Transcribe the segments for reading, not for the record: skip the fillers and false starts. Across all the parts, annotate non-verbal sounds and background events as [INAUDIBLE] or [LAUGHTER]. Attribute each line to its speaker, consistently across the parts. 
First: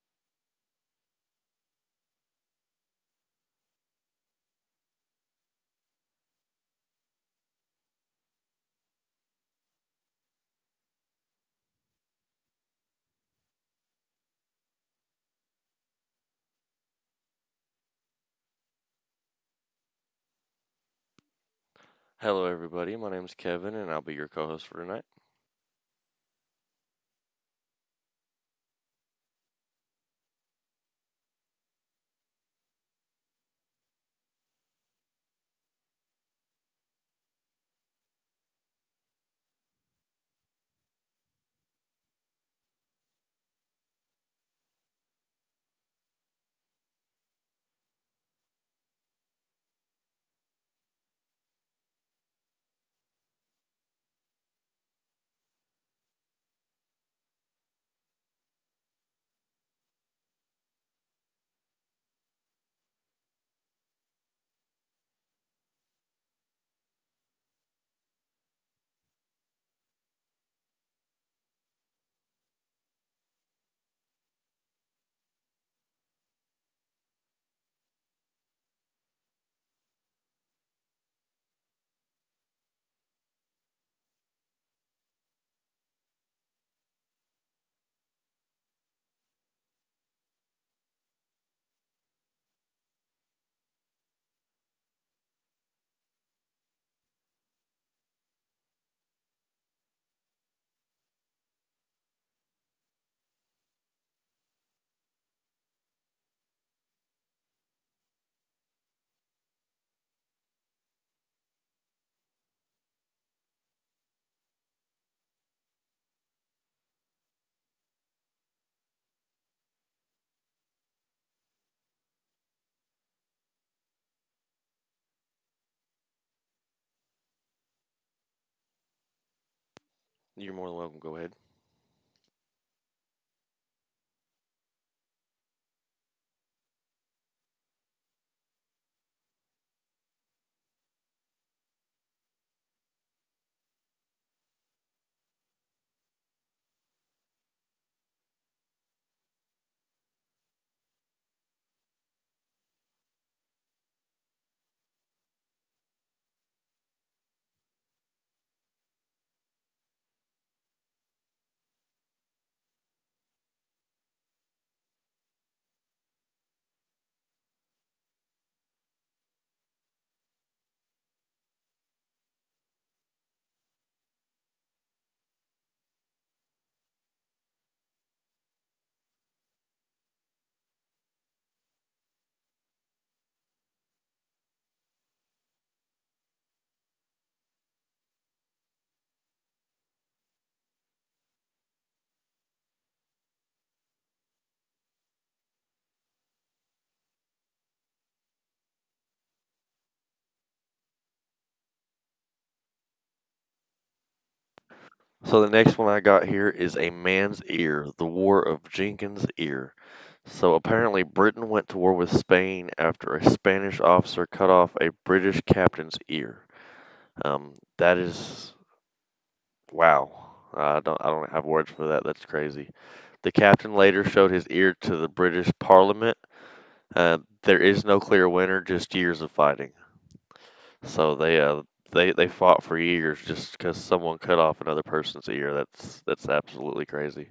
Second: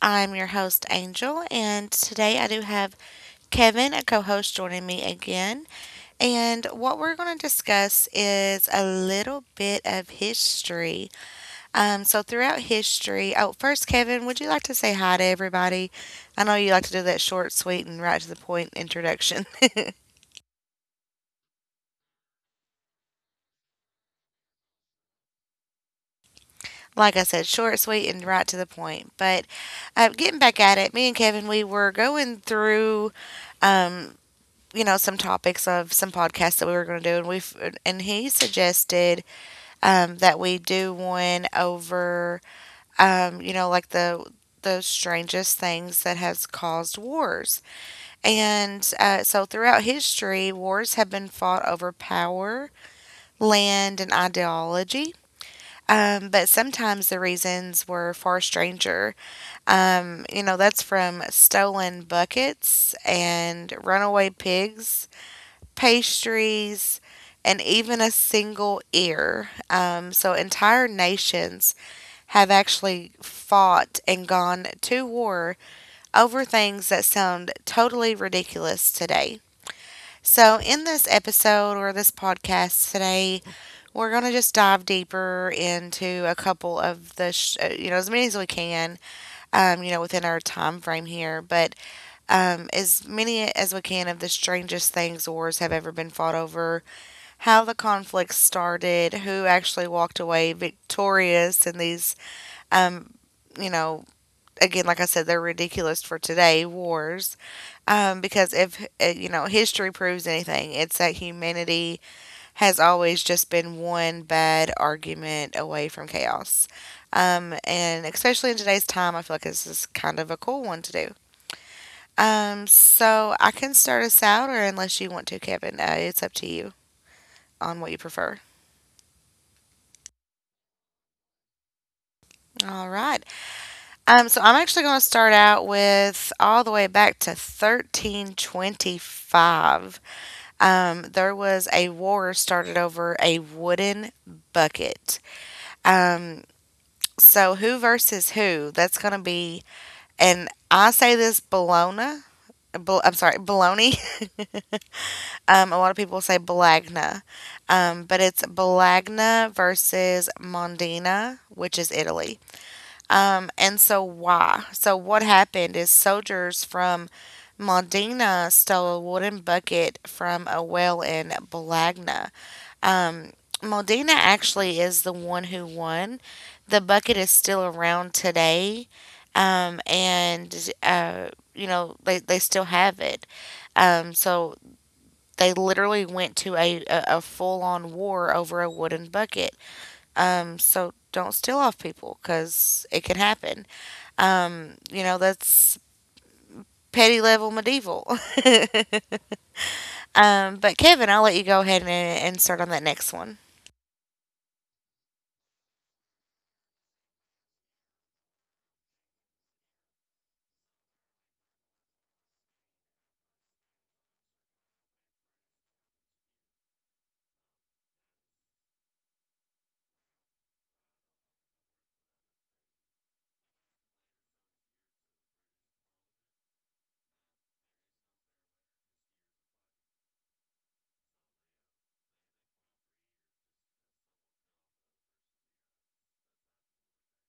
Speaker 1: I'm your host, Angel, and today I do have Kevin, a co host, joining me again. And what we're going to discuss is a little bit of history. Throughout history, oh, first, Kevin, would you like to say hi to everybody? I know you like to do that short, sweet, and right to the point introduction. [LAUGHS]
Speaker 2: Hello, everybody. My name is Kevin, and I'll be your co host for tonight.
Speaker 1: Like I said, short, sweet, and right to the point. But getting back at it, me and Kevin, we were going through, um, some topics of some podcasts that we were going to do, and we have and he suggested that we do one over, like the strangest things that has caused wars. And so throughout history, wars have been fought over power, land, and ideology. But sometimes the reasons were far stranger. That's from stolen buckets and runaway pigs, pastries, and even a single ear. So entire nations have actually fought and gone to war over things that sound totally ridiculous today. So, in this episode or this podcast today, we're going to just dive deeper into a couple of the, as many as we can, within our time frame here, but as many as we can of the strangest things wars have ever been fought over, how the conflict started, who actually walked away victorious in these, um, you know, again, like I said, they're ridiculous for today wars because if you know history proves anything, it's that humanity has always just been one bad argument away from chaos. And especially in today's time, I feel like this is kind of a cool one to do. So I can start us out, or unless you want to, Kevin, it's up to you on what you prefer.
Speaker 2: You're more than welcome. Go ahead.
Speaker 1: All right. So I'm actually going to start out with all the way back to 1325. There was a war started over a wooden bucket. Um, So who versus who? That's going to be, and I say this Bologna. I'm sorry, Bologna. [LAUGHS] Um, a lot of people say Bologna, but it's Bologna versus Mondina, which is Italy. And so why? So what happened is soldiers from Mondina stole a wooden bucket from a well in Bologna. um, Moldina actually is the one who won. The bucket is still around today, and you know they still have it. So they literally went to a full on war over a wooden bucket. So don't steal off people because it can happen. You know that's petty level medieval. [LAUGHS] Um, but Kevin, I'll let you go ahead and start on that next one.
Speaker 2: So, the next one I got here is a man's ear, the War of Jenkins' Ear. So, apparently, Britain went to war with Spain after a Spanish officer cut off a British captain's ear. That is wow. I don't have words for that. That's crazy. The captain later showed his ear to the British Parliament. There is no clear winner, just years of fighting. So they they fought for years just because someone cut off another person's ear. That's absolutely crazy.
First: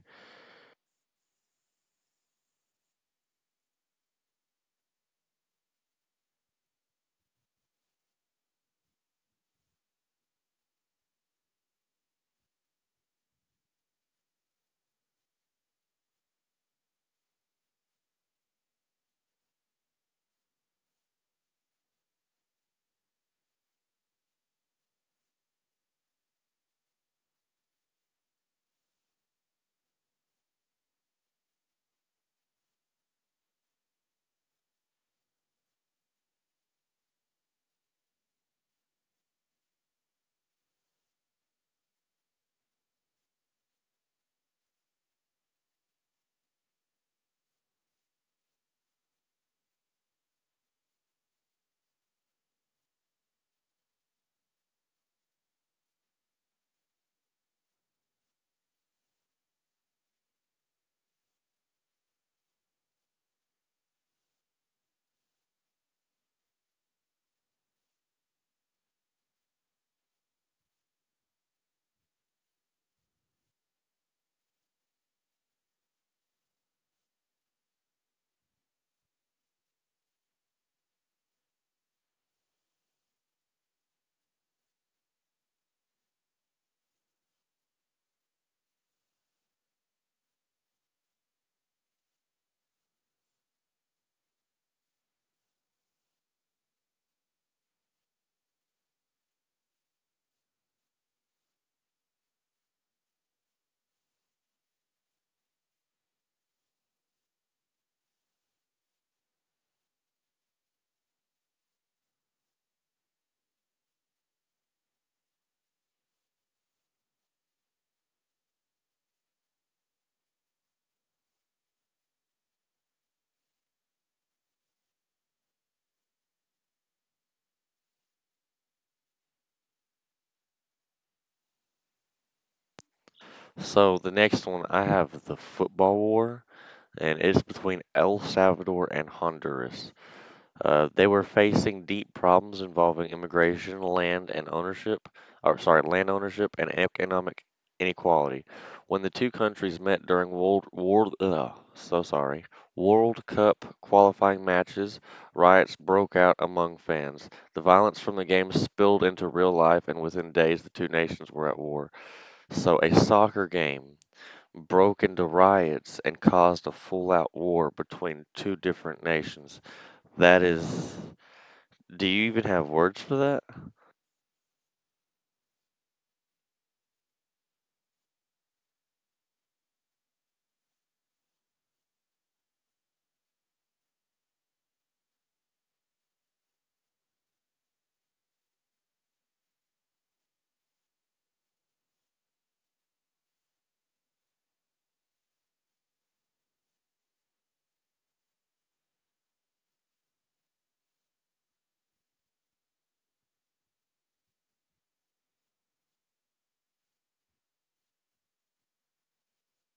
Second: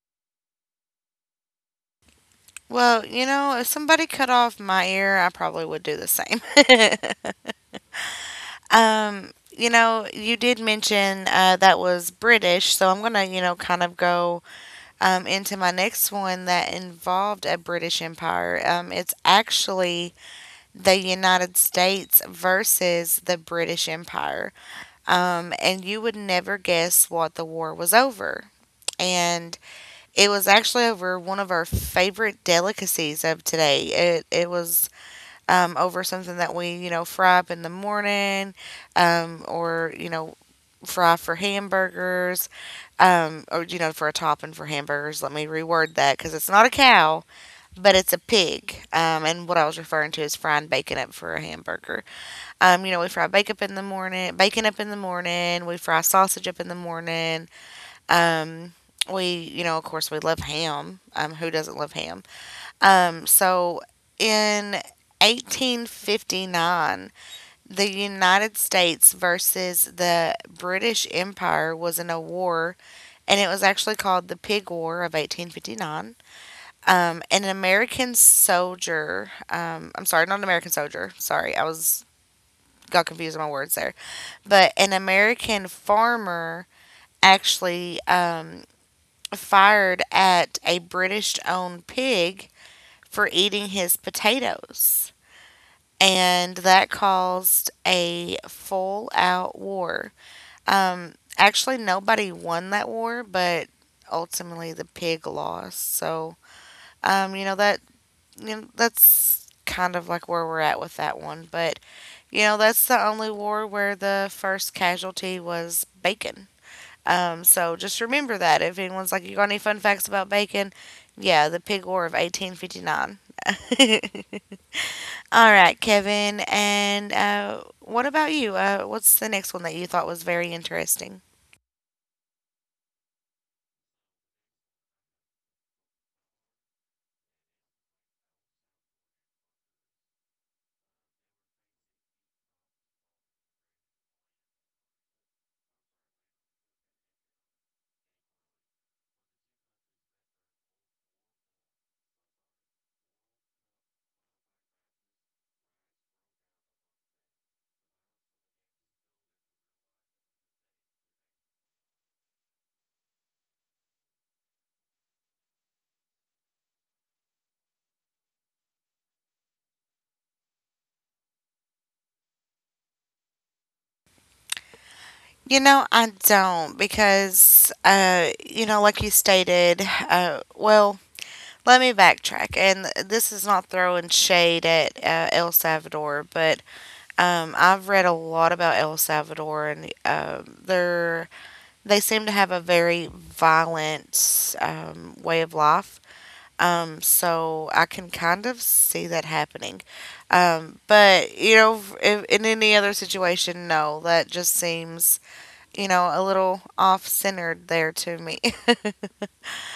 Speaker 1: Well, you know, if somebody cut off my ear, I probably would do the same. [LAUGHS] Um, you know, you did mention that was British, so I'm gonna, you know, kind of go into my next one that involved a British Empire. It's actually the United States versus the British Empire, and you would never guess what the war was over. And it was actually over one of our favorite delicacies of today. It was over something that we, you know, fry up in the morning, or, you know, fry for hamburgers, or, you know, for a topping for hamburgers. Let me reword that because it's not a cow, but it's a pig. And what I was referring to is frying bacon up for a hamburger. You know, we fry bacon up in the morning, bacon up in the morning, we fry sausage up in the morning. Um, we, you know, of course, we love ham. Who doesn't love ham? So in 1859, the United States versus the British Empire was in a war, and it was actually called the Pig War of 1859. And an American soldier, I'm sorry, not an American soldier, sorry, I was Got confused on my words there, but an American farmer actually fired at a British owned pig for eating his potatoes, and that caused a full out war. Actually, nobody won that war, but ultimately the pig lost. You know that's kind of like where we're at with that one. But you know that's the only war where the first casualty was bacon. So just remember that if anyone's like, "You got any fun facts about bacon?" Yeah, the pig war of 1859. [LAUGHS] All right, Kevin. And what about you? What's the next one that you thought was very interesting?
Speaker 2: So the next one I have the football war, and it's between El Salvador and Honduras. They were facing deep problems involving immigration, land and ownership, or sorry, land ownership and economic inequality. When the two countries met during World War, ugh, so sorry, World Cup qualifying matches, riots broke out among fans. The violence from the game spilled into real life, and within days, the two nations were at war. So a soccer game broke into riots and caused a full-out war between two different nations. That is. Do you even have words for that?
Speaker 1: You know, I don't because, you know, like you stated, well, let me backtrack. And this is not throwing shade at El Salvador, but I've read a lot about El Salvador, and they seem to have a very violent way of life. So I can kind of see that happening. But you know, if, in any other situation, no, that just seems you know a little off centered there to me.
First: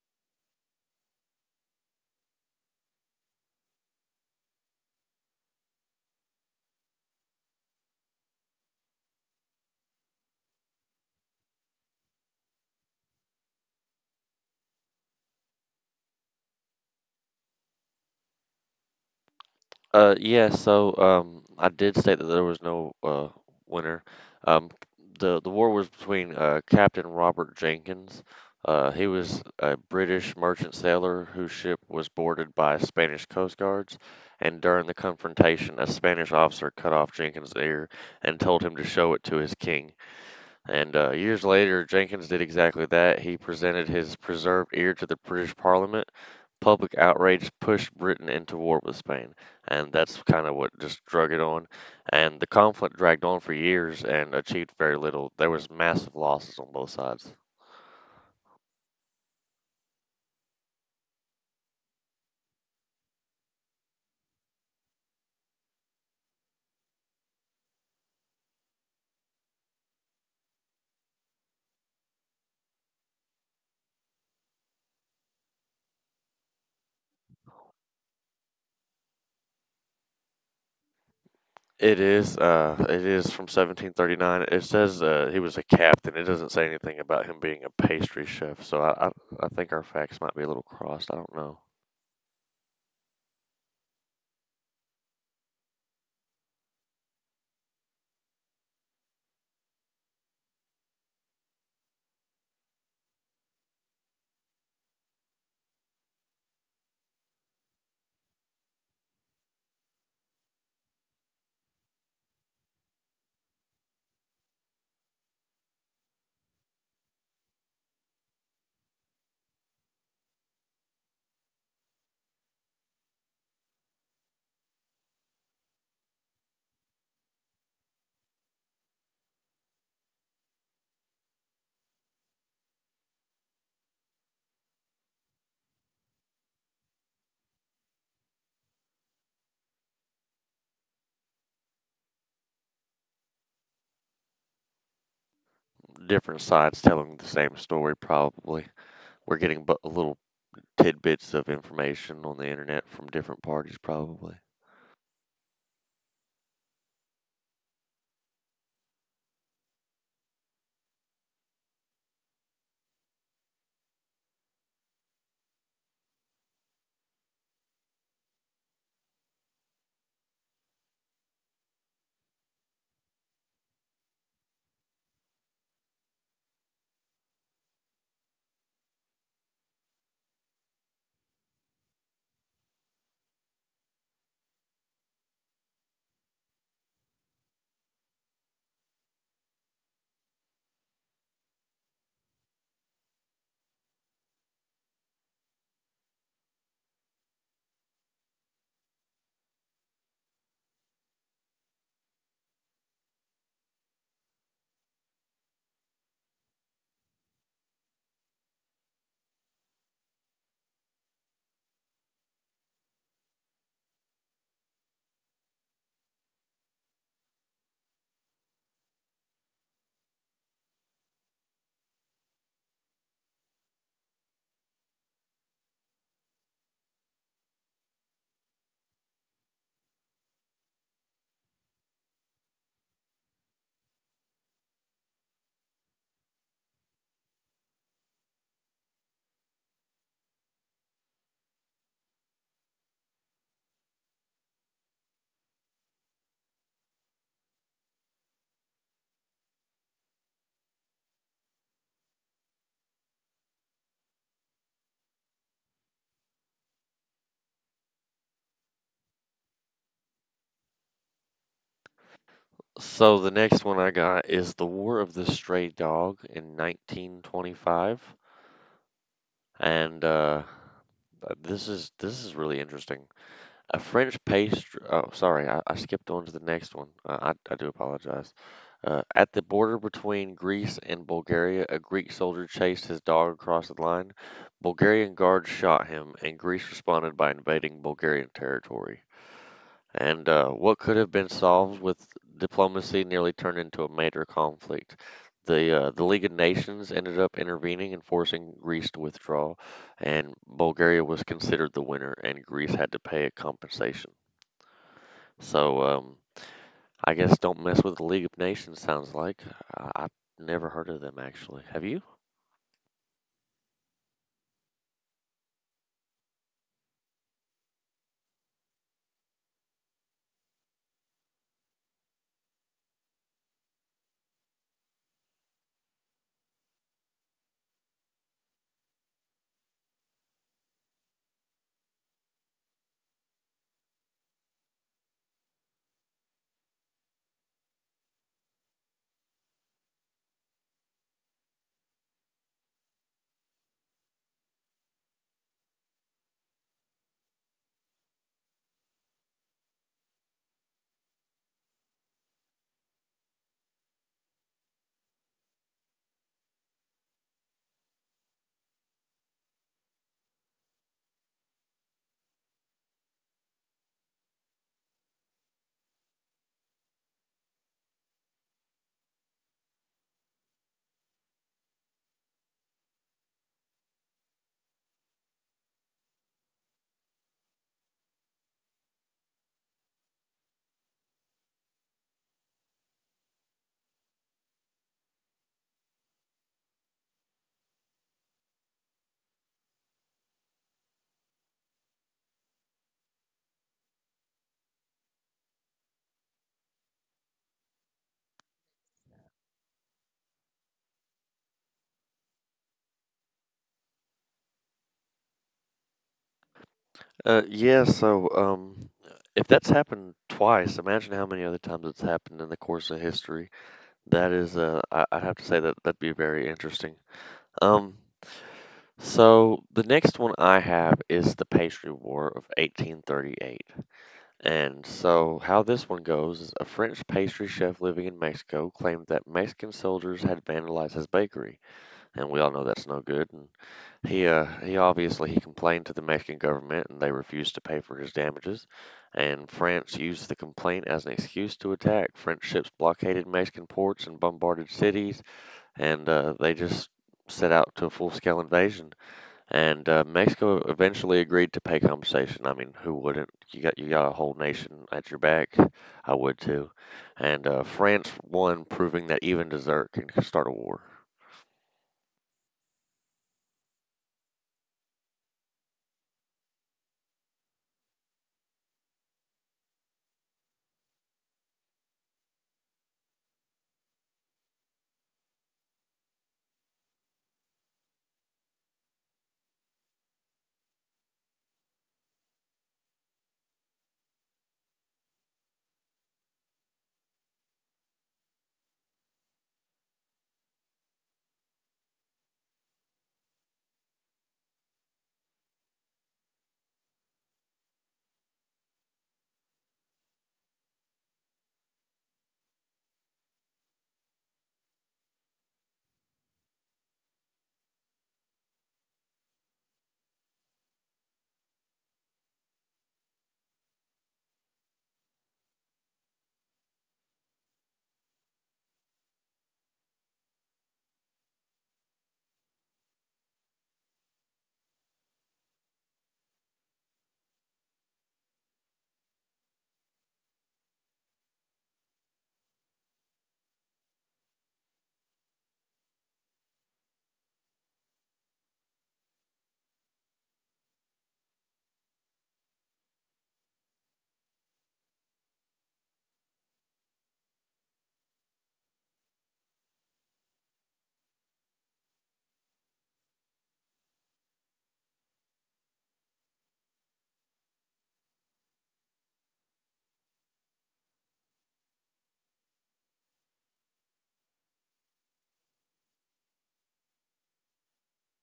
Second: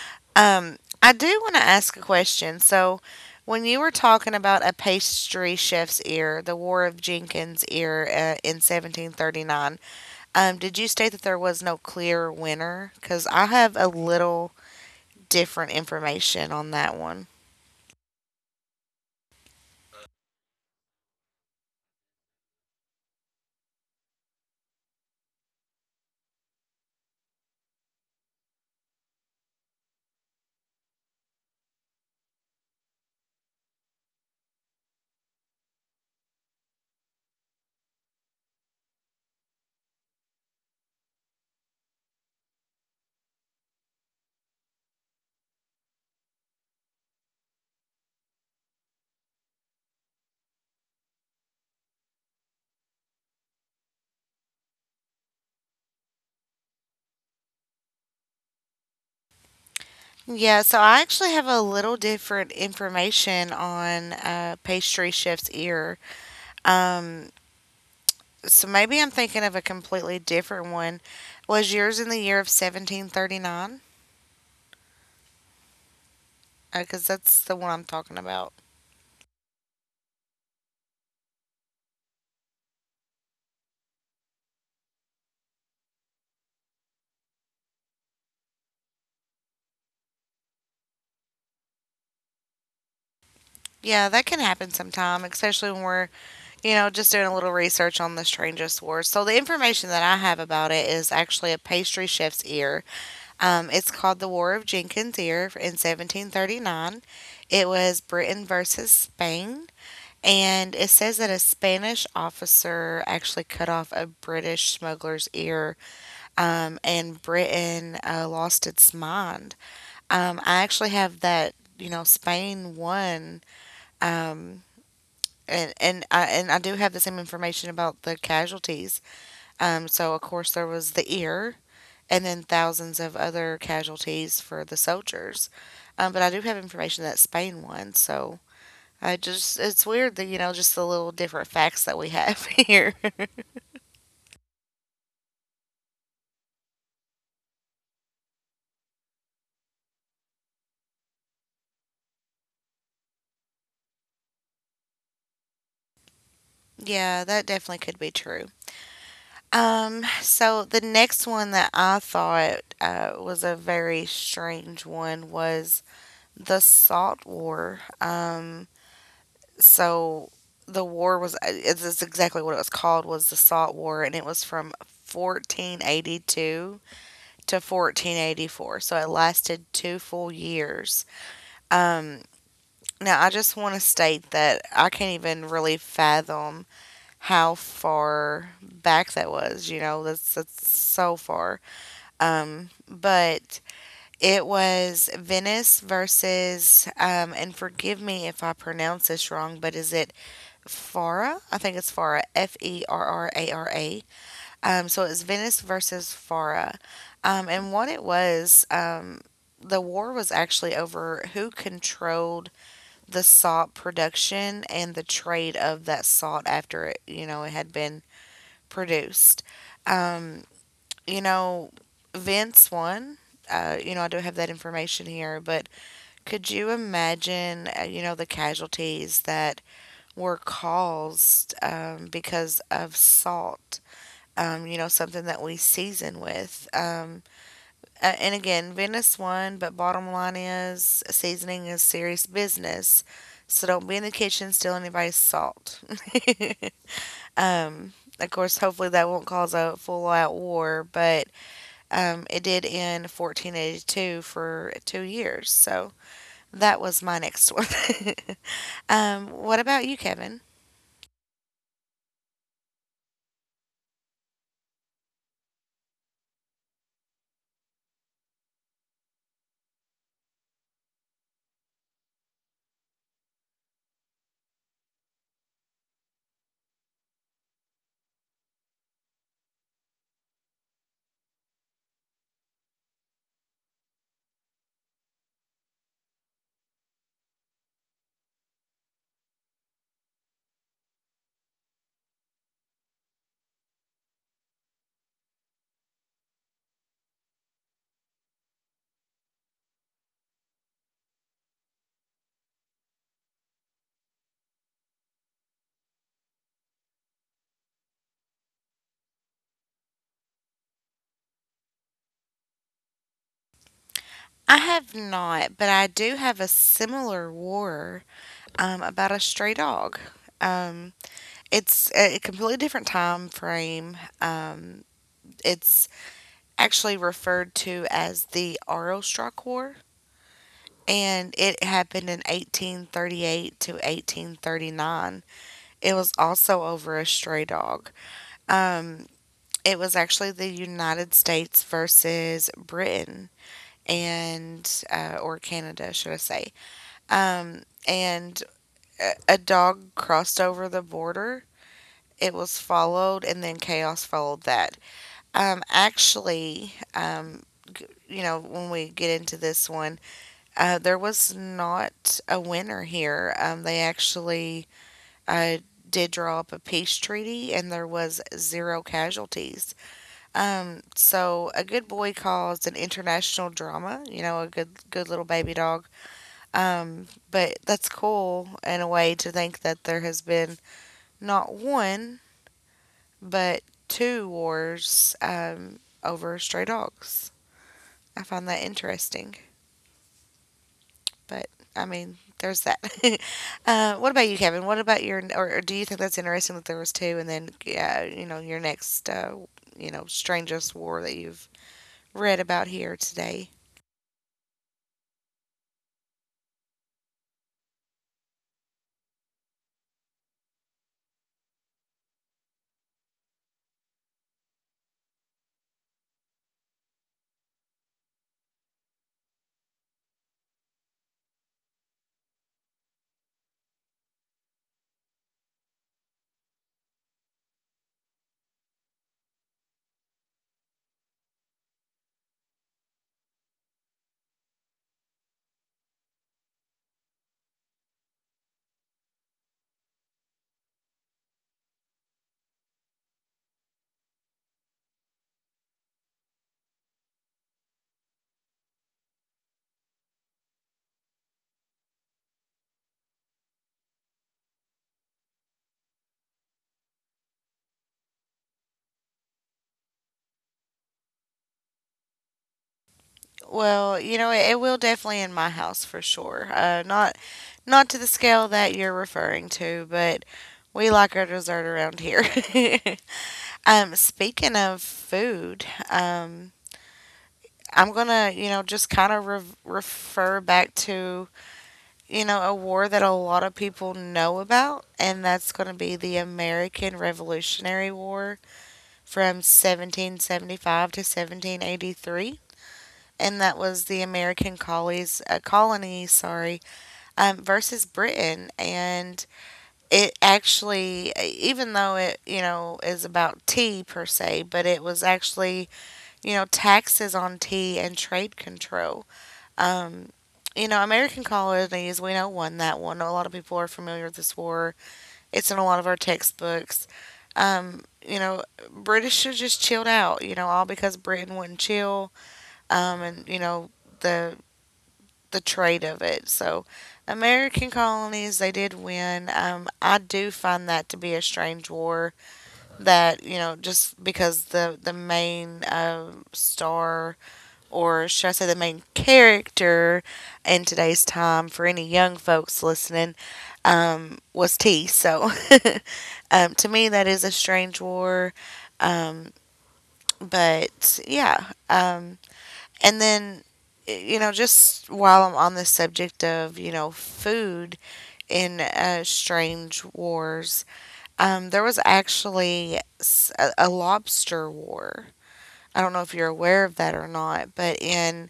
Speaker 1: [LAUGHS] Um, I do want to ask a question. So, when you were talking about a pastry chef's ear, the War of Jenkins ear in 1739, did you state that there was no clear winner? Because I have a little different information on that.
Speaker 2: I did state that there was no winner. Um, the war was between Captain Robert Jenkins. He was a British merchant sailor whose ship was boarded by Spanish coast guards, and during the confrontation, a Spanish officer cut off Jenkins' ear and told him to show it to his king. And years later, Jenkins did exactly that. He presented his preserved ear to the British Parliament. Public outrage pushed Britain into war with Spain, and that's kind of what just drug it on. And the conflict dragged on for years and achieved very little. There was massive losses on both sides.
Speaker 1: Yeah, so I actually have a little different information on pastry chef's ear. Um, so maybe I'm thinking of a completely different one. Was yours in the year of 1739? Because that's the one I'm talking about.
Speaker 2: It is from 1739. It says he was a captain. It doesn't say anything about him being a pastry chef. So I think our facts might be a little crossed. I don't know.
Speaker 1: Yeah, that can happen sometime, especially when we're, you know, just doing a little research on the strangest wars. So the information that I have about it is actually a pastry chef's ear. It's called the War of Jenkins' Ear in 1739. It was Britain versus Spain, and it says that a Spanish officer actually cut off a British smuggler's ear, and Britain lost its mind. I actually have that, you know, Spain won. Um, and I do have the same information about the casualties. So of course there was the ear, and then thousands of other casualties for the soldiers. But I do have information that Spain won. So I just it's weird that you know just the little different facts that we have [LAUGHS] here.
Speaker 2: Different sides telling the same story, probably. We're getting little tidbits of information on the internet from different parties, probably.
Speaker 1: Yeah, that definitely could be true. So the next one that I thought was a very strange one was the Salt War. So the war was it's exactly what it was called was the salt war and it was from 1482 to 1484, so it lasted two full years. um Now I just want to state that I can't even really fathom how far back that was. You know that's so far, but it was Venice versus and forgive me if I pronounce this wrong, but is it Farah? I think it's Farah. Ferrara. So it's Venice versus Farah. And What it was, the war was actually over who controlled the salt production and the trade of that salt after it, you know, it had been produced. Um, you know, Vince won. You know, I do have that information here, but could you imagine, you know, the casualties that were caused because of salt. You know, something that we season with. And again, Venice won, but bottom line is seasoning is serious business. So don't be in the kitchen stealing anybody's salt. [LAUGHS] Um, of course, hopefully that won't cause a full out war, but it did end 1482 for 2 years. So that was my next one. [LAUGHS] Um, what about you, Kevin?
Speaker 2: So the next one I got is the War of the Stray Dog in 1925, and this is really interesting. A French pastry. Oh, sorry, I skipped on to the next one. I do apologize. At the border between Greece and Bulgaria, a Greek soldier chased his dog across the line. Bulgarian guards shot him, and Greece responded by invading Bulgarian territory. And what could have been solved with diplomacy nearly turned into a major conflict. The League of Nations ended up intervening and forcing Greece to withdraw, and Bulgaria was considered the winner, and Greece had to pay a compensation. So I guess don't mess with the League of Nations, sounds like. I've never heard of them, actually. Have you?
Speaker 1: I have not, but I do have a similar war about a stray dog. Um, it's a completely different time frame. It's actually referred to as the Aroostook War, and it happened in 1838 to 1839. It was also over a stray dog. Um, it was actually the United States versus Britain and or Canada, should I say? Um, and a dog crossed over the border. It was followed, and then chaos followed that. Um, actually, um, you know, when we get into this one, there was not a winner here. They actually uh, did draw up a peace treaty, and there was zero casualties. So a good boy caused an international drama. You know, a good, good little baby dog but that's cool in a way to think that there has been not one, but two wars over stray dogs. I find that interesting. But I mean, there's that. [LAUGHS] What about you, Kevin? What about or do you think that's interesting that there was two, and then your next, strangest war that you've read about here today?
Speaker 2: Uh, yeah, so um, if that's happened twice, imagine how many other times it's happened in the course of history. That is, I'd have to say that that'd be very interesting. Um, so the next one I have is the Pastry War of 1838. And so how this one goes is a French pastry chef living in Mexico claimed that Mexican soldiers had vandalized his bakery, and we all know that's no good. And he complained to the Mexican government, and they refused to pay for his damages. And France used the complaint as an excuse to attack. French ships blockaded Mexican ports and bombarded cities and they just set out to a full scale invasion. And Mexico eventually agreed to pay compensation. I mean, who wouldn't? You got a whole nation at your back. I would too. And France won, proving that even dessert can start a war.
Speaker 1: Well, you know, it will definitely in my house for sure. Not to the scale that you're referring to, but we like our dessert around here. [LAUGHS] Speaking of food, I'm gonna, just kind of refer back to, a war that a lot of people know about, and that's gonna be the American Revolutionary War from 1775 to 1783. And that was the American colonies, colony, sorry, versus Britain, and it even though it is about tea per se, but it was actually taxes on tea and trade control. Um, American colonies, we know won that one. A lot of people are familiar with this war. It's in a lot of our textbooks. Um, you know, British should just chilled out, you know, all because Britain wouldn't chill. Um, and, you know, the the trade of it. So, American colonies, they did win. I do find that to be a strange war that, you know, just because the main star, or should I say the main character in today's time for any young folks listening, was tea. So, [LAUGHS] to me, that is a strange war. Um, but yeah, um, and then, just while I'm on the subject of, food in Strange Wars, there was actually a lobster war. I don't know if you're aware of that or not, but in,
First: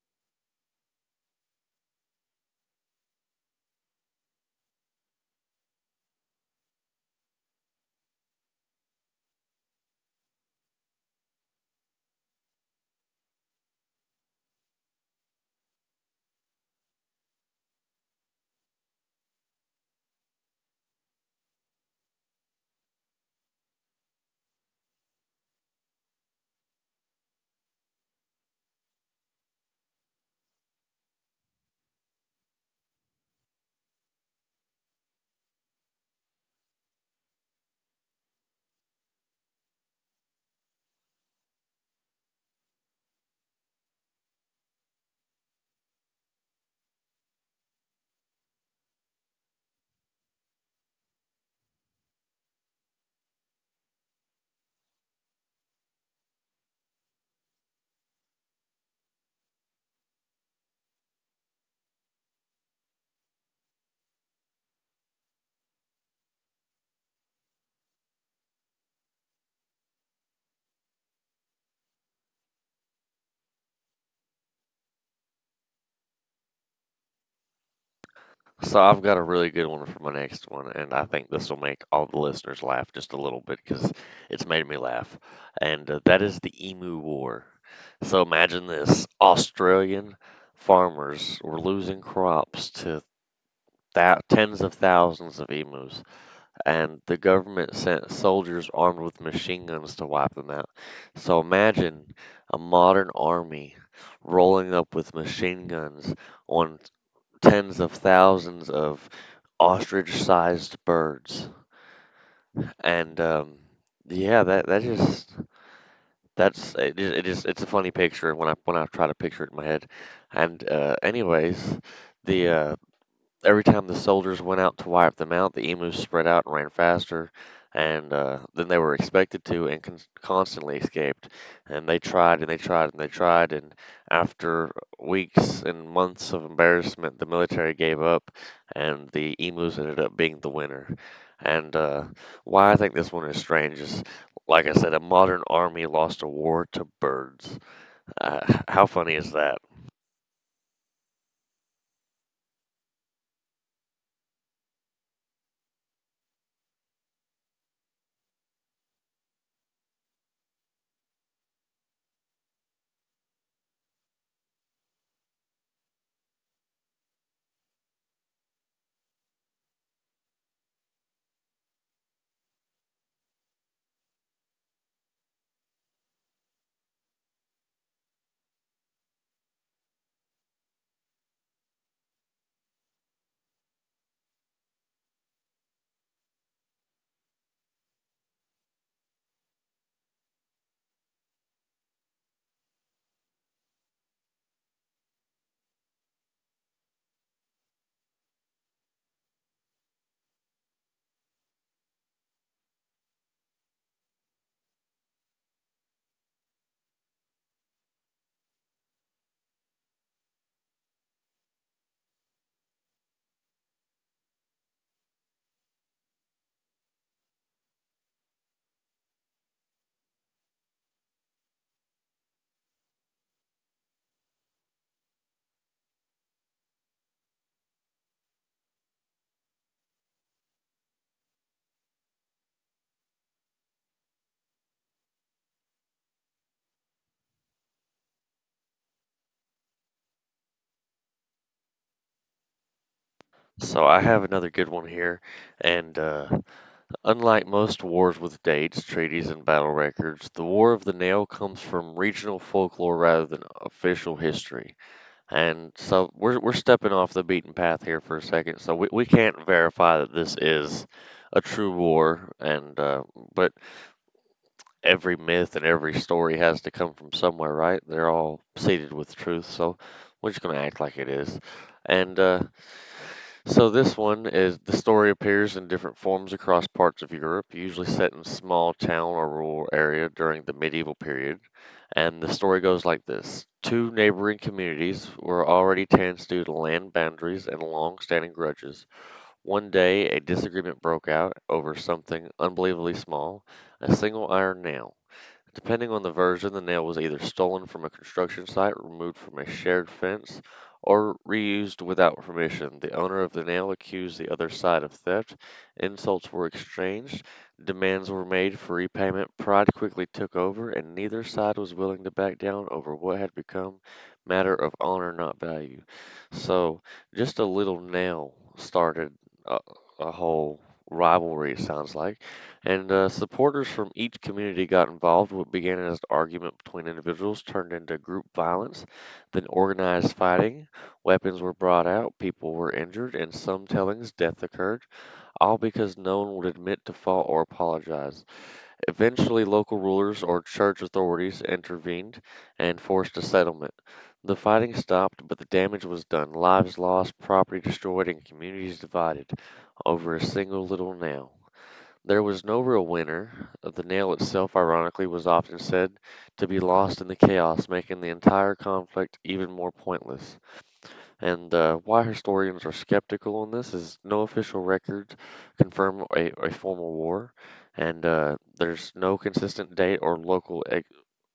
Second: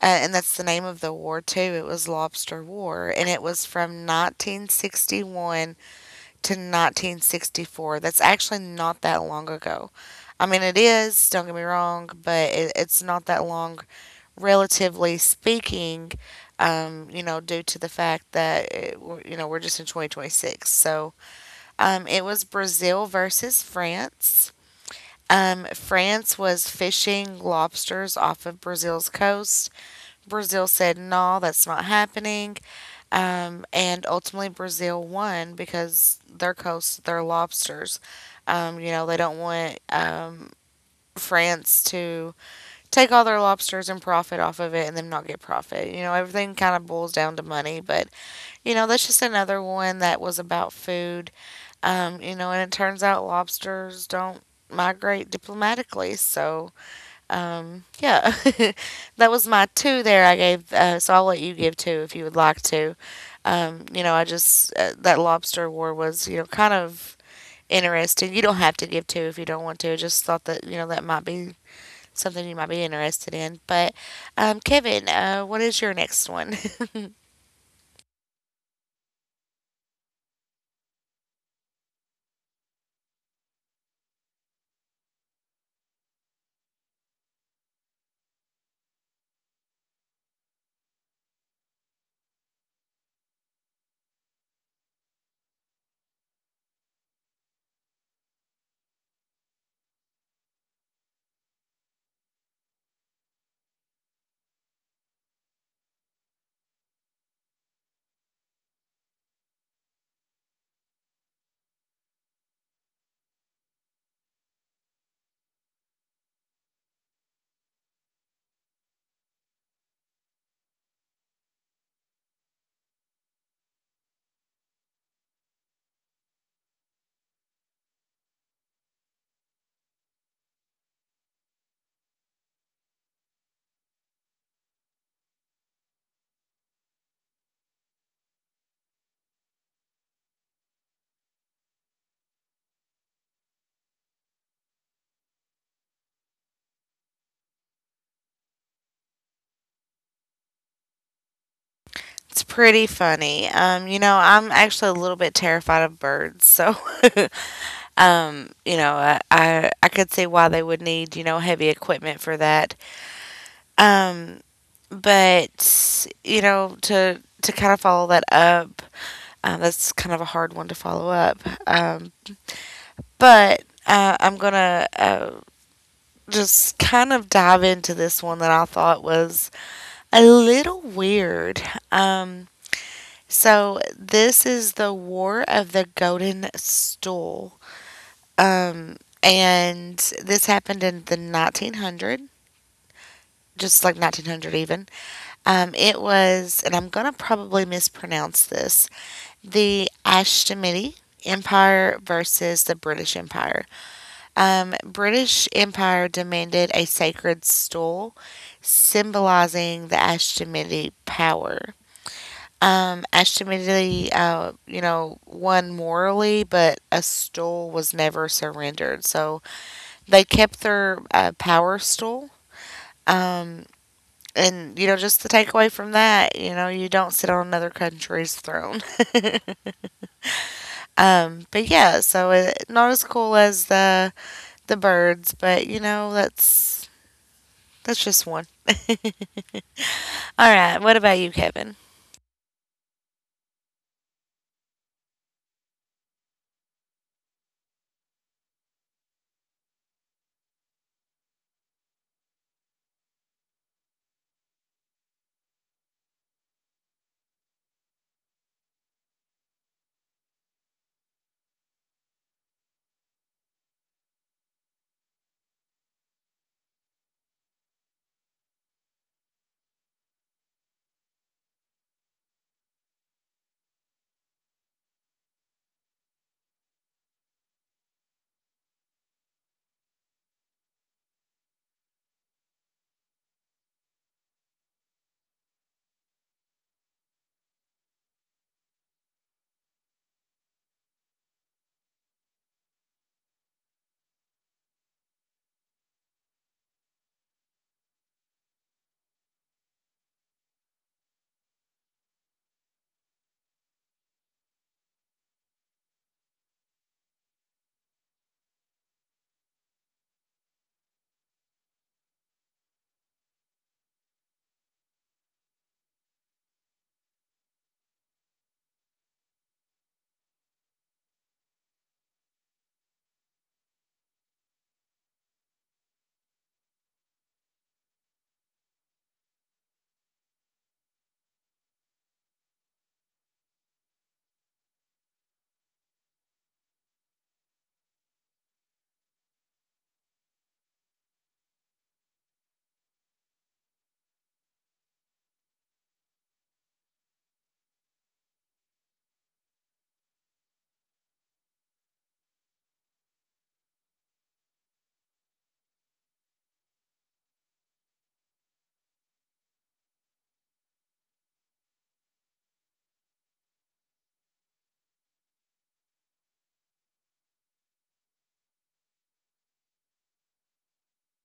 Speaker 1: uh, and that's the name of the war too, it was Lobster War, and it was from 1961 to 1964. That's actually not that long ago. I mean, it is, don't get me wrong, but it's not that long relatively speaking, you know, due to the fact that, you know, we're just in 2026. So it was Brazil versus France. France was fishing lobsters off of Brazil's coast. Brazil said, no, that's not happening. And ultimately, Brazil won because their coast, their lobsters, you know, they don't want France to take all their lobsters and profit off of it and then not get profit. You know, everything kind of boils down to money, but you know, that's just another one that was about food. You know, and it turns out lobsters don't migrate diplomatically. So, yeah, [LAUGHS] that was my two there I gave. So I'll let you give two if you would like to. You know, I just, that lobster war was, you know, kind of interesting. You don't have to give two if you don't want to. I just thought that, you know, that might be something you might be interested in. But Kevin, what is your next one? [LAUGHS]
Speaker 2: So I've got a really good one for my next one, and I think this will make all the listeners laugh just a little bit because it's made me laugh. And that is the Emu War. So imagine this: Australian farmers were losing crops to that tens of thousands of emus, and the government sent soldiers armed with machine guns to wipe them out. So imagine a modern army rolling up with machine guns on tens of thousands of ostrich-sized birds, and yeah, that that just that's it, ju- it just it's a funny picture when I try to picture it in my head, and anyways, the every time the soldiers went out to wipe them out, the emus spread out and ran faster, and than they were expected to, and constantly escaped. And they tried and they tried and they tried, and after weeks and months of embarrassment, the military gave up, and the emus ended up being the winner. And why I think this one is strange is, like I said, a modern army lost a war to birds. How funny is that?
Speaker 1: It's pretty funny. You know, I'm actually a little bit terrified of birds, so [LAUGHS] you know, I could see why they would need heavy equipment for that. Um, but you know, to kind of follow that up, that's kind of a hard one to follow up. Um, but I'm gonna just kind of dive into this one that I thought was a little weird. Um, so this is the War of the Golden Stool. And this happened in the 1900, just like 1900 even. It was, and I'm going to probably mispronounce this, the Ashtamidi Empire versus the British Empire. British Empire demanded a sacred stool symbolizing the Ashtamidi power. Ultimately, you know, won morally, but a stool was never surrendered. So they kept their power stool. Um, and, you know, just the takeaway from that, you know, you don't sit on another country's throne. [LAUGHS] But yeah, so it, not as cool as the birds, but you know, that's just one. All right, what about you, Kevin?
Speaker 2: So I have another good one here, and unlike most wars with dates, treaties, and battle records, the War of the Nail comes from regional folklore rather than official history. And so we're stepping off the beaten path here for a second, so we can't verify that this is a true war. And but every myth and every story has to come from somewhere, right? They're all seeded with truth, so we're just gonna act like it is. And so this one is the story appears in different forms across parts of Europe, usually set in a small town or rural area during the medieval period. And the story goes like this. Two neighboring communities were already tense due to land boundaries and long-standing grudges. One day, a disagreement broke out over something unbelievably small, a single iron nail. Depending on the version, the nail was either stolen from a construction site, removed from a shared fence, or reused without permission. The owner of the nail accused the other side of theft. Insults were exchanged. Demands were made for repayment. Pride quickly took over, and neither side was willing to back down over what had become matter of honor, not value. So, just a little nail started a, a whole rivalry, it sounds like. And supporters from each community got involved. What began as an argument between individuals turned into group violence, then organized fighting. Weapons were brought out, people were injured, and some tellings death occurred, all because no one would admit to fault or apologize. Eventually, local rulers or church authorities intervened and forced a settlement. The fighting stopped, but the damage was done. Lives lost, property destroyed, and communities divided over a single little nail. There was no real winner. The nail itself, ironically, was often said to be lost in the chaos, making the entire conflict even more pointless. And why historians are skeptical on this is no official records confirm a formal war, and there's no consistent date or local ex-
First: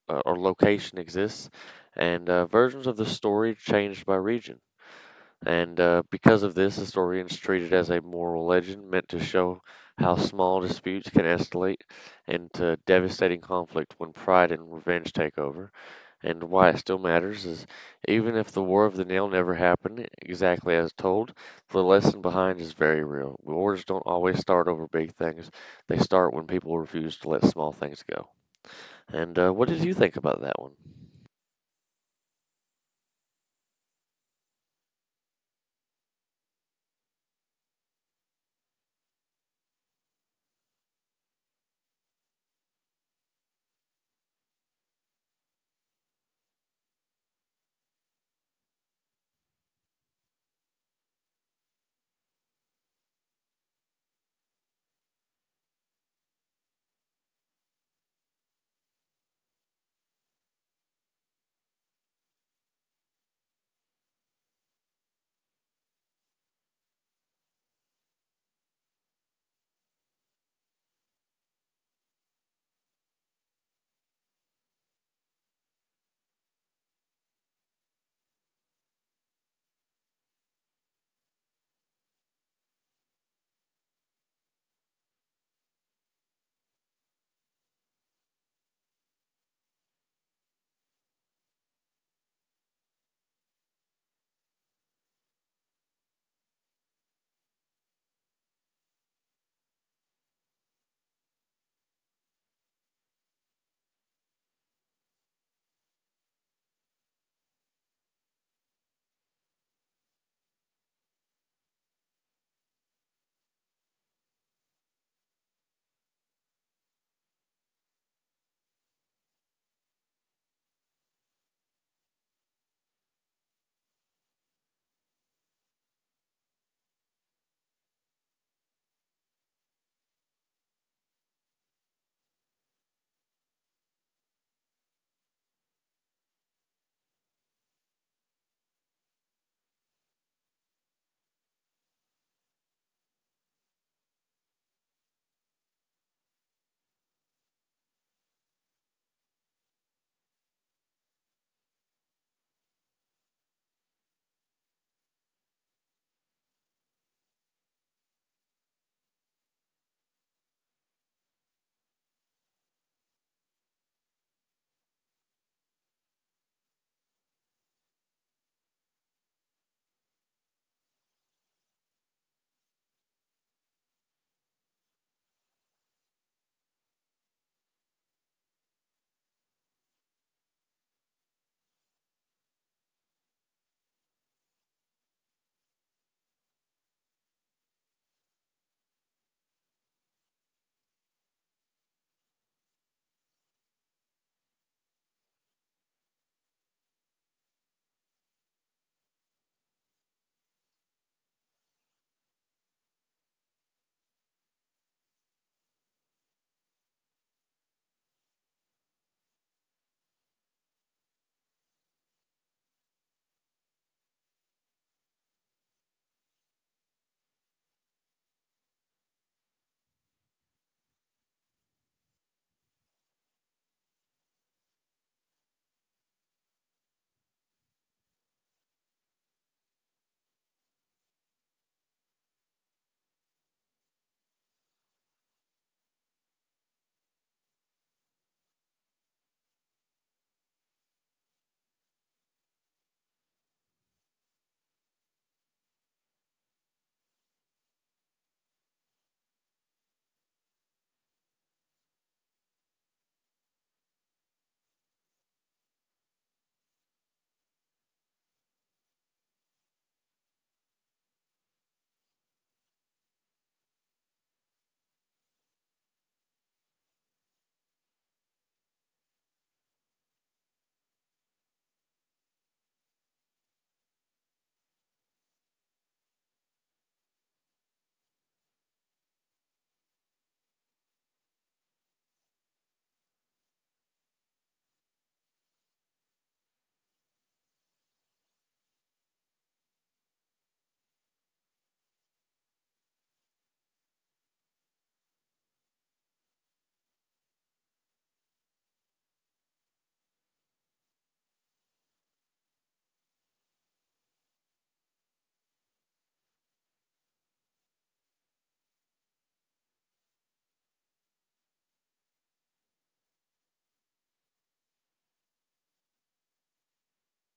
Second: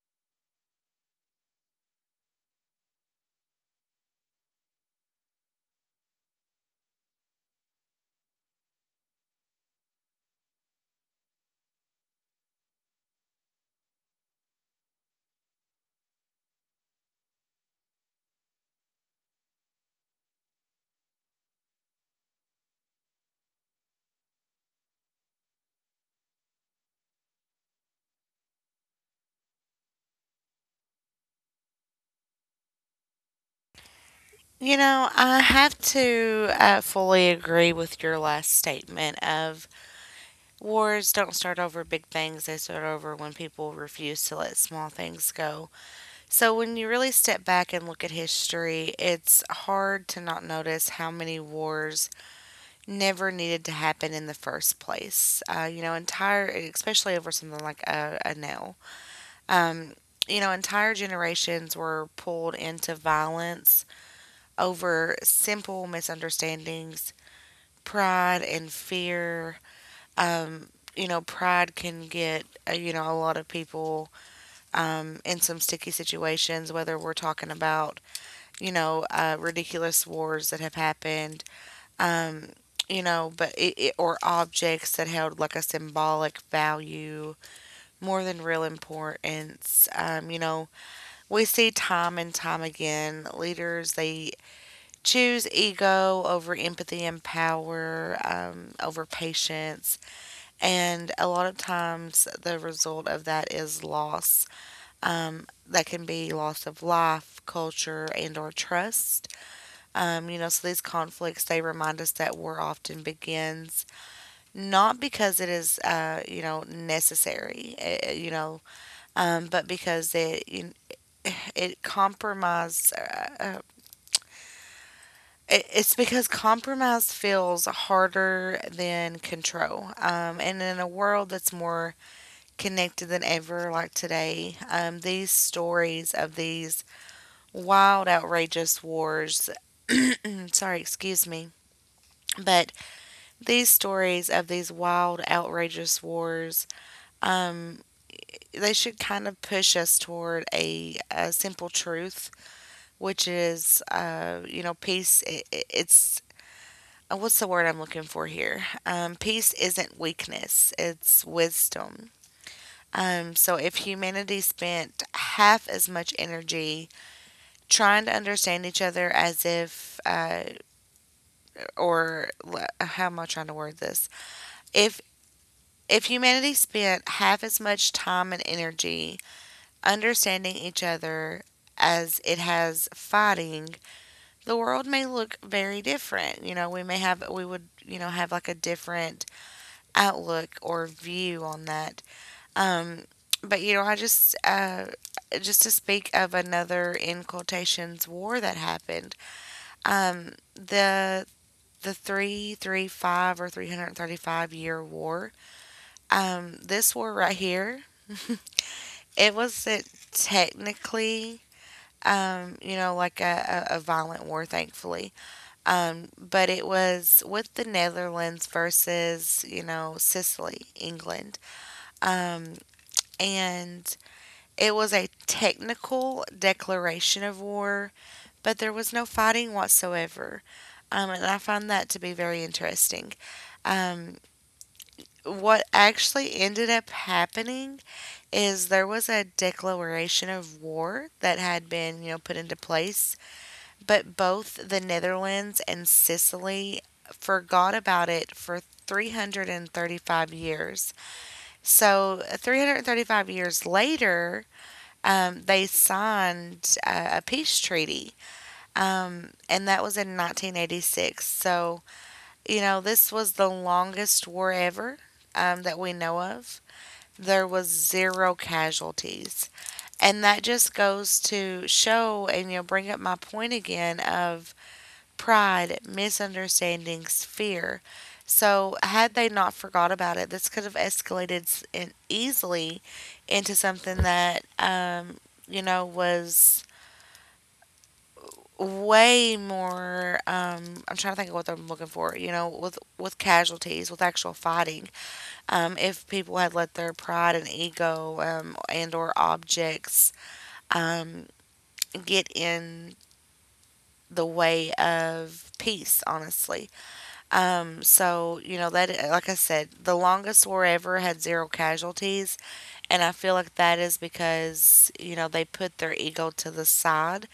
Speaker 2: uh, or location exists, and versions of the story changed by region. And because of this, historians treat it as a moral legend meant to show how small disputes can escalate into devastating conflict when pride and revenge take over. And why it still matters is even if the War of the Nail never happened exactly as told, the lesson behind is very real. Wars don't always start over big things, they start when people refuse to let small things go. And what did you think about that one?
Speaker 1: You know, I have to fully agree with your last statement of wars don't start over big things, they start over when people refuse to let small things go. So, when you really step back and look at history, it's hard to not notice how many wars never needed to happen in the first place. You know, entire, especially over something like a nail. Um, you know, entire generations were pulled into violence over simple misunderstandings, pride, and fear um, you know, pride can get, you know, a lot of people in some sticky situations, whether we're talking about, you know, ridiculous wars that have happened, um, you know, but or objects that held like a symbolic value more than real importance. You know, we see time and time again leaders, they choose ego over empathy and power, over patience and a lot of times, the result of that is loss. That can be loss of life, culture, and or trust. You know, so these conflicts they remind us that war often begins not because it is, you know, necessary, you know, but because it [SIGHS] it compromise. It's because compromise feels harder than control. And in a world that's more connected than ever, like today. These stories of these wild, outrageous wars. [CLEARS THROAT] Sorry, excuse me. But these stories of these wild, outrageous wars, um, they should kind of push us toward a simple truth, which is, you know, peace. I It's what's the word I'm looking for here? Peace isn't weakness; it's wisdom. So, if humanity spent half as much energy trying to understand each other as if, how am I trying to word this? If humanity spent half as much time and energy understanding each other as it has fighting, the world may look very different. You know, we would you know have like a different outlook or view on that. Um, but you know, I just to speak of another in quotations war that happened. Um, the the three three five or 335 year war. This war right here, [LAUGHS] it wasn't technically you know like a violent war, thankfully. But it was with the Netherlands versus you know Sicily, England. Um, and it was a technical declaration of war, but there was no fighting whatsoever. And I find that to be very interesting. Um, what actually ended up happening is there was a declaration of war that had been, you know, put into place, but both the Netherlands and Sicily forgot about it for 335 years. So, 335 years later, they signed a peace treaty, and that was in 1986. So, you know, this was the longest war ever that we know of. There was zero casualties, and that just goes to show and you know bring up my point again of pride, misunderstandings, fear. So, had they not forgot about it, this could have escalated s- in easily into something that you know was way more I'm trying to think of what I'm looking for, you know, with casualties, with actual fighting. If people had let their pride and ego and or objects um get in the way of peace, honestly. So, you know, that like I said, the longest war ever had zero casualties and I feel like that is because, you know, they put their ego to the side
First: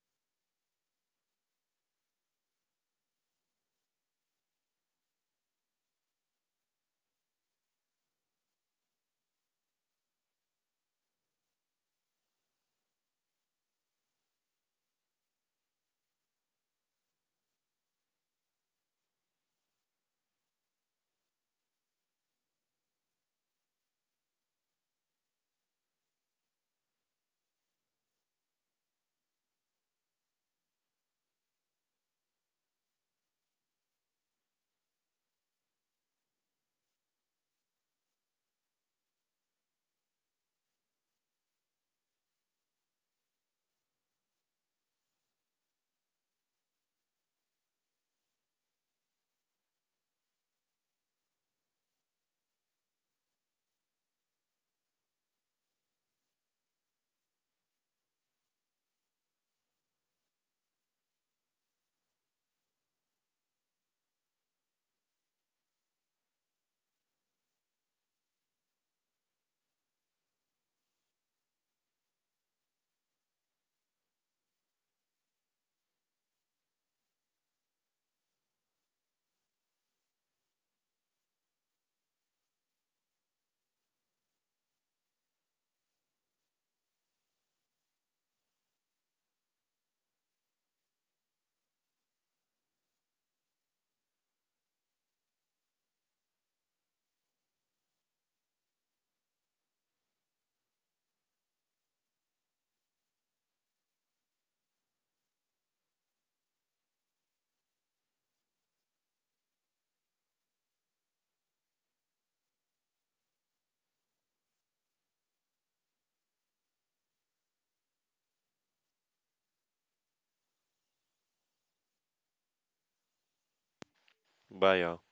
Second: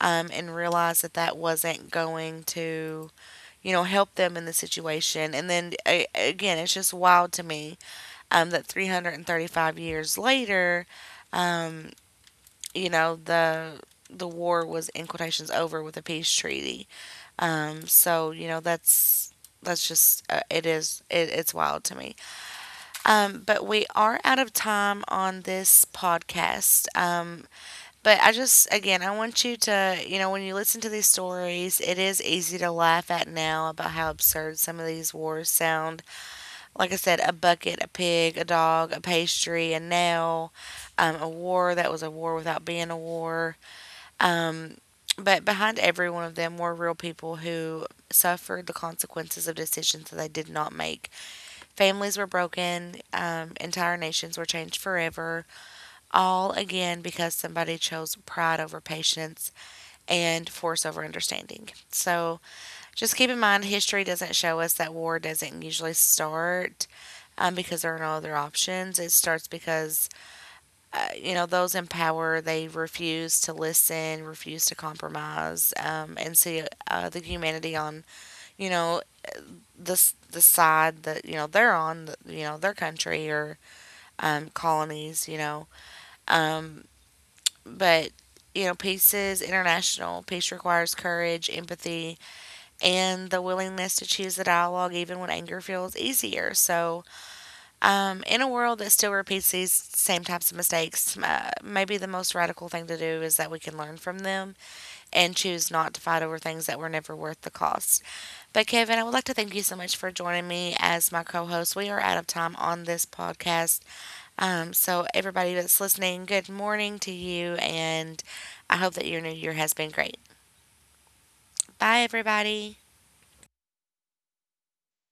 Speaker 1: and realized that that wasn't going to you know, help them in the situation. And then again, it's just wild to me that 335 years later, um, you know, the war was in quotations over with a peace treaty. So you know, that's just it's wild to me. But we are out of time on this podcast. But I just, again, I want you to, you know, when you listen to these stories, it is easy to laugh at now about how absurd some of these wars sound. Like I said, a bucket, a pig, a dog, a pastry, a nail, a war that was a war without being a war. Um, but behind every one of them were real people who suffered the consequences of decisions that they did not make. Families were broken, entire nations were changed forever, all again because somebody chose pride over patience and force over understanding. So just keep in mind, history doesn't show us that war doesn't usually start because there are no other options. It starts because, you know, those in power, they refuse to listen, refuse to compromise, and see the humanity on, you know, the, the side that, you know, they're on, you know, their country or colonies, you know. Um, but you know, peace is international. Peace requires courage, empathy, and the willingness to choose the dialogue even when anger feels easier. So, in a world that still repeats these same types of mistakes, maybe the most radical thing to do is that we can learn from them and choose not to fight over things that were never worth the cost. But, Kevin, I would like to thank you so much for joining me as my co host. We are out of time on this podcast. So, everybody that's listening, good morning to you, and I hope that your new year has been great. Bye, everybody.
Speaker 2: Bye, y'all.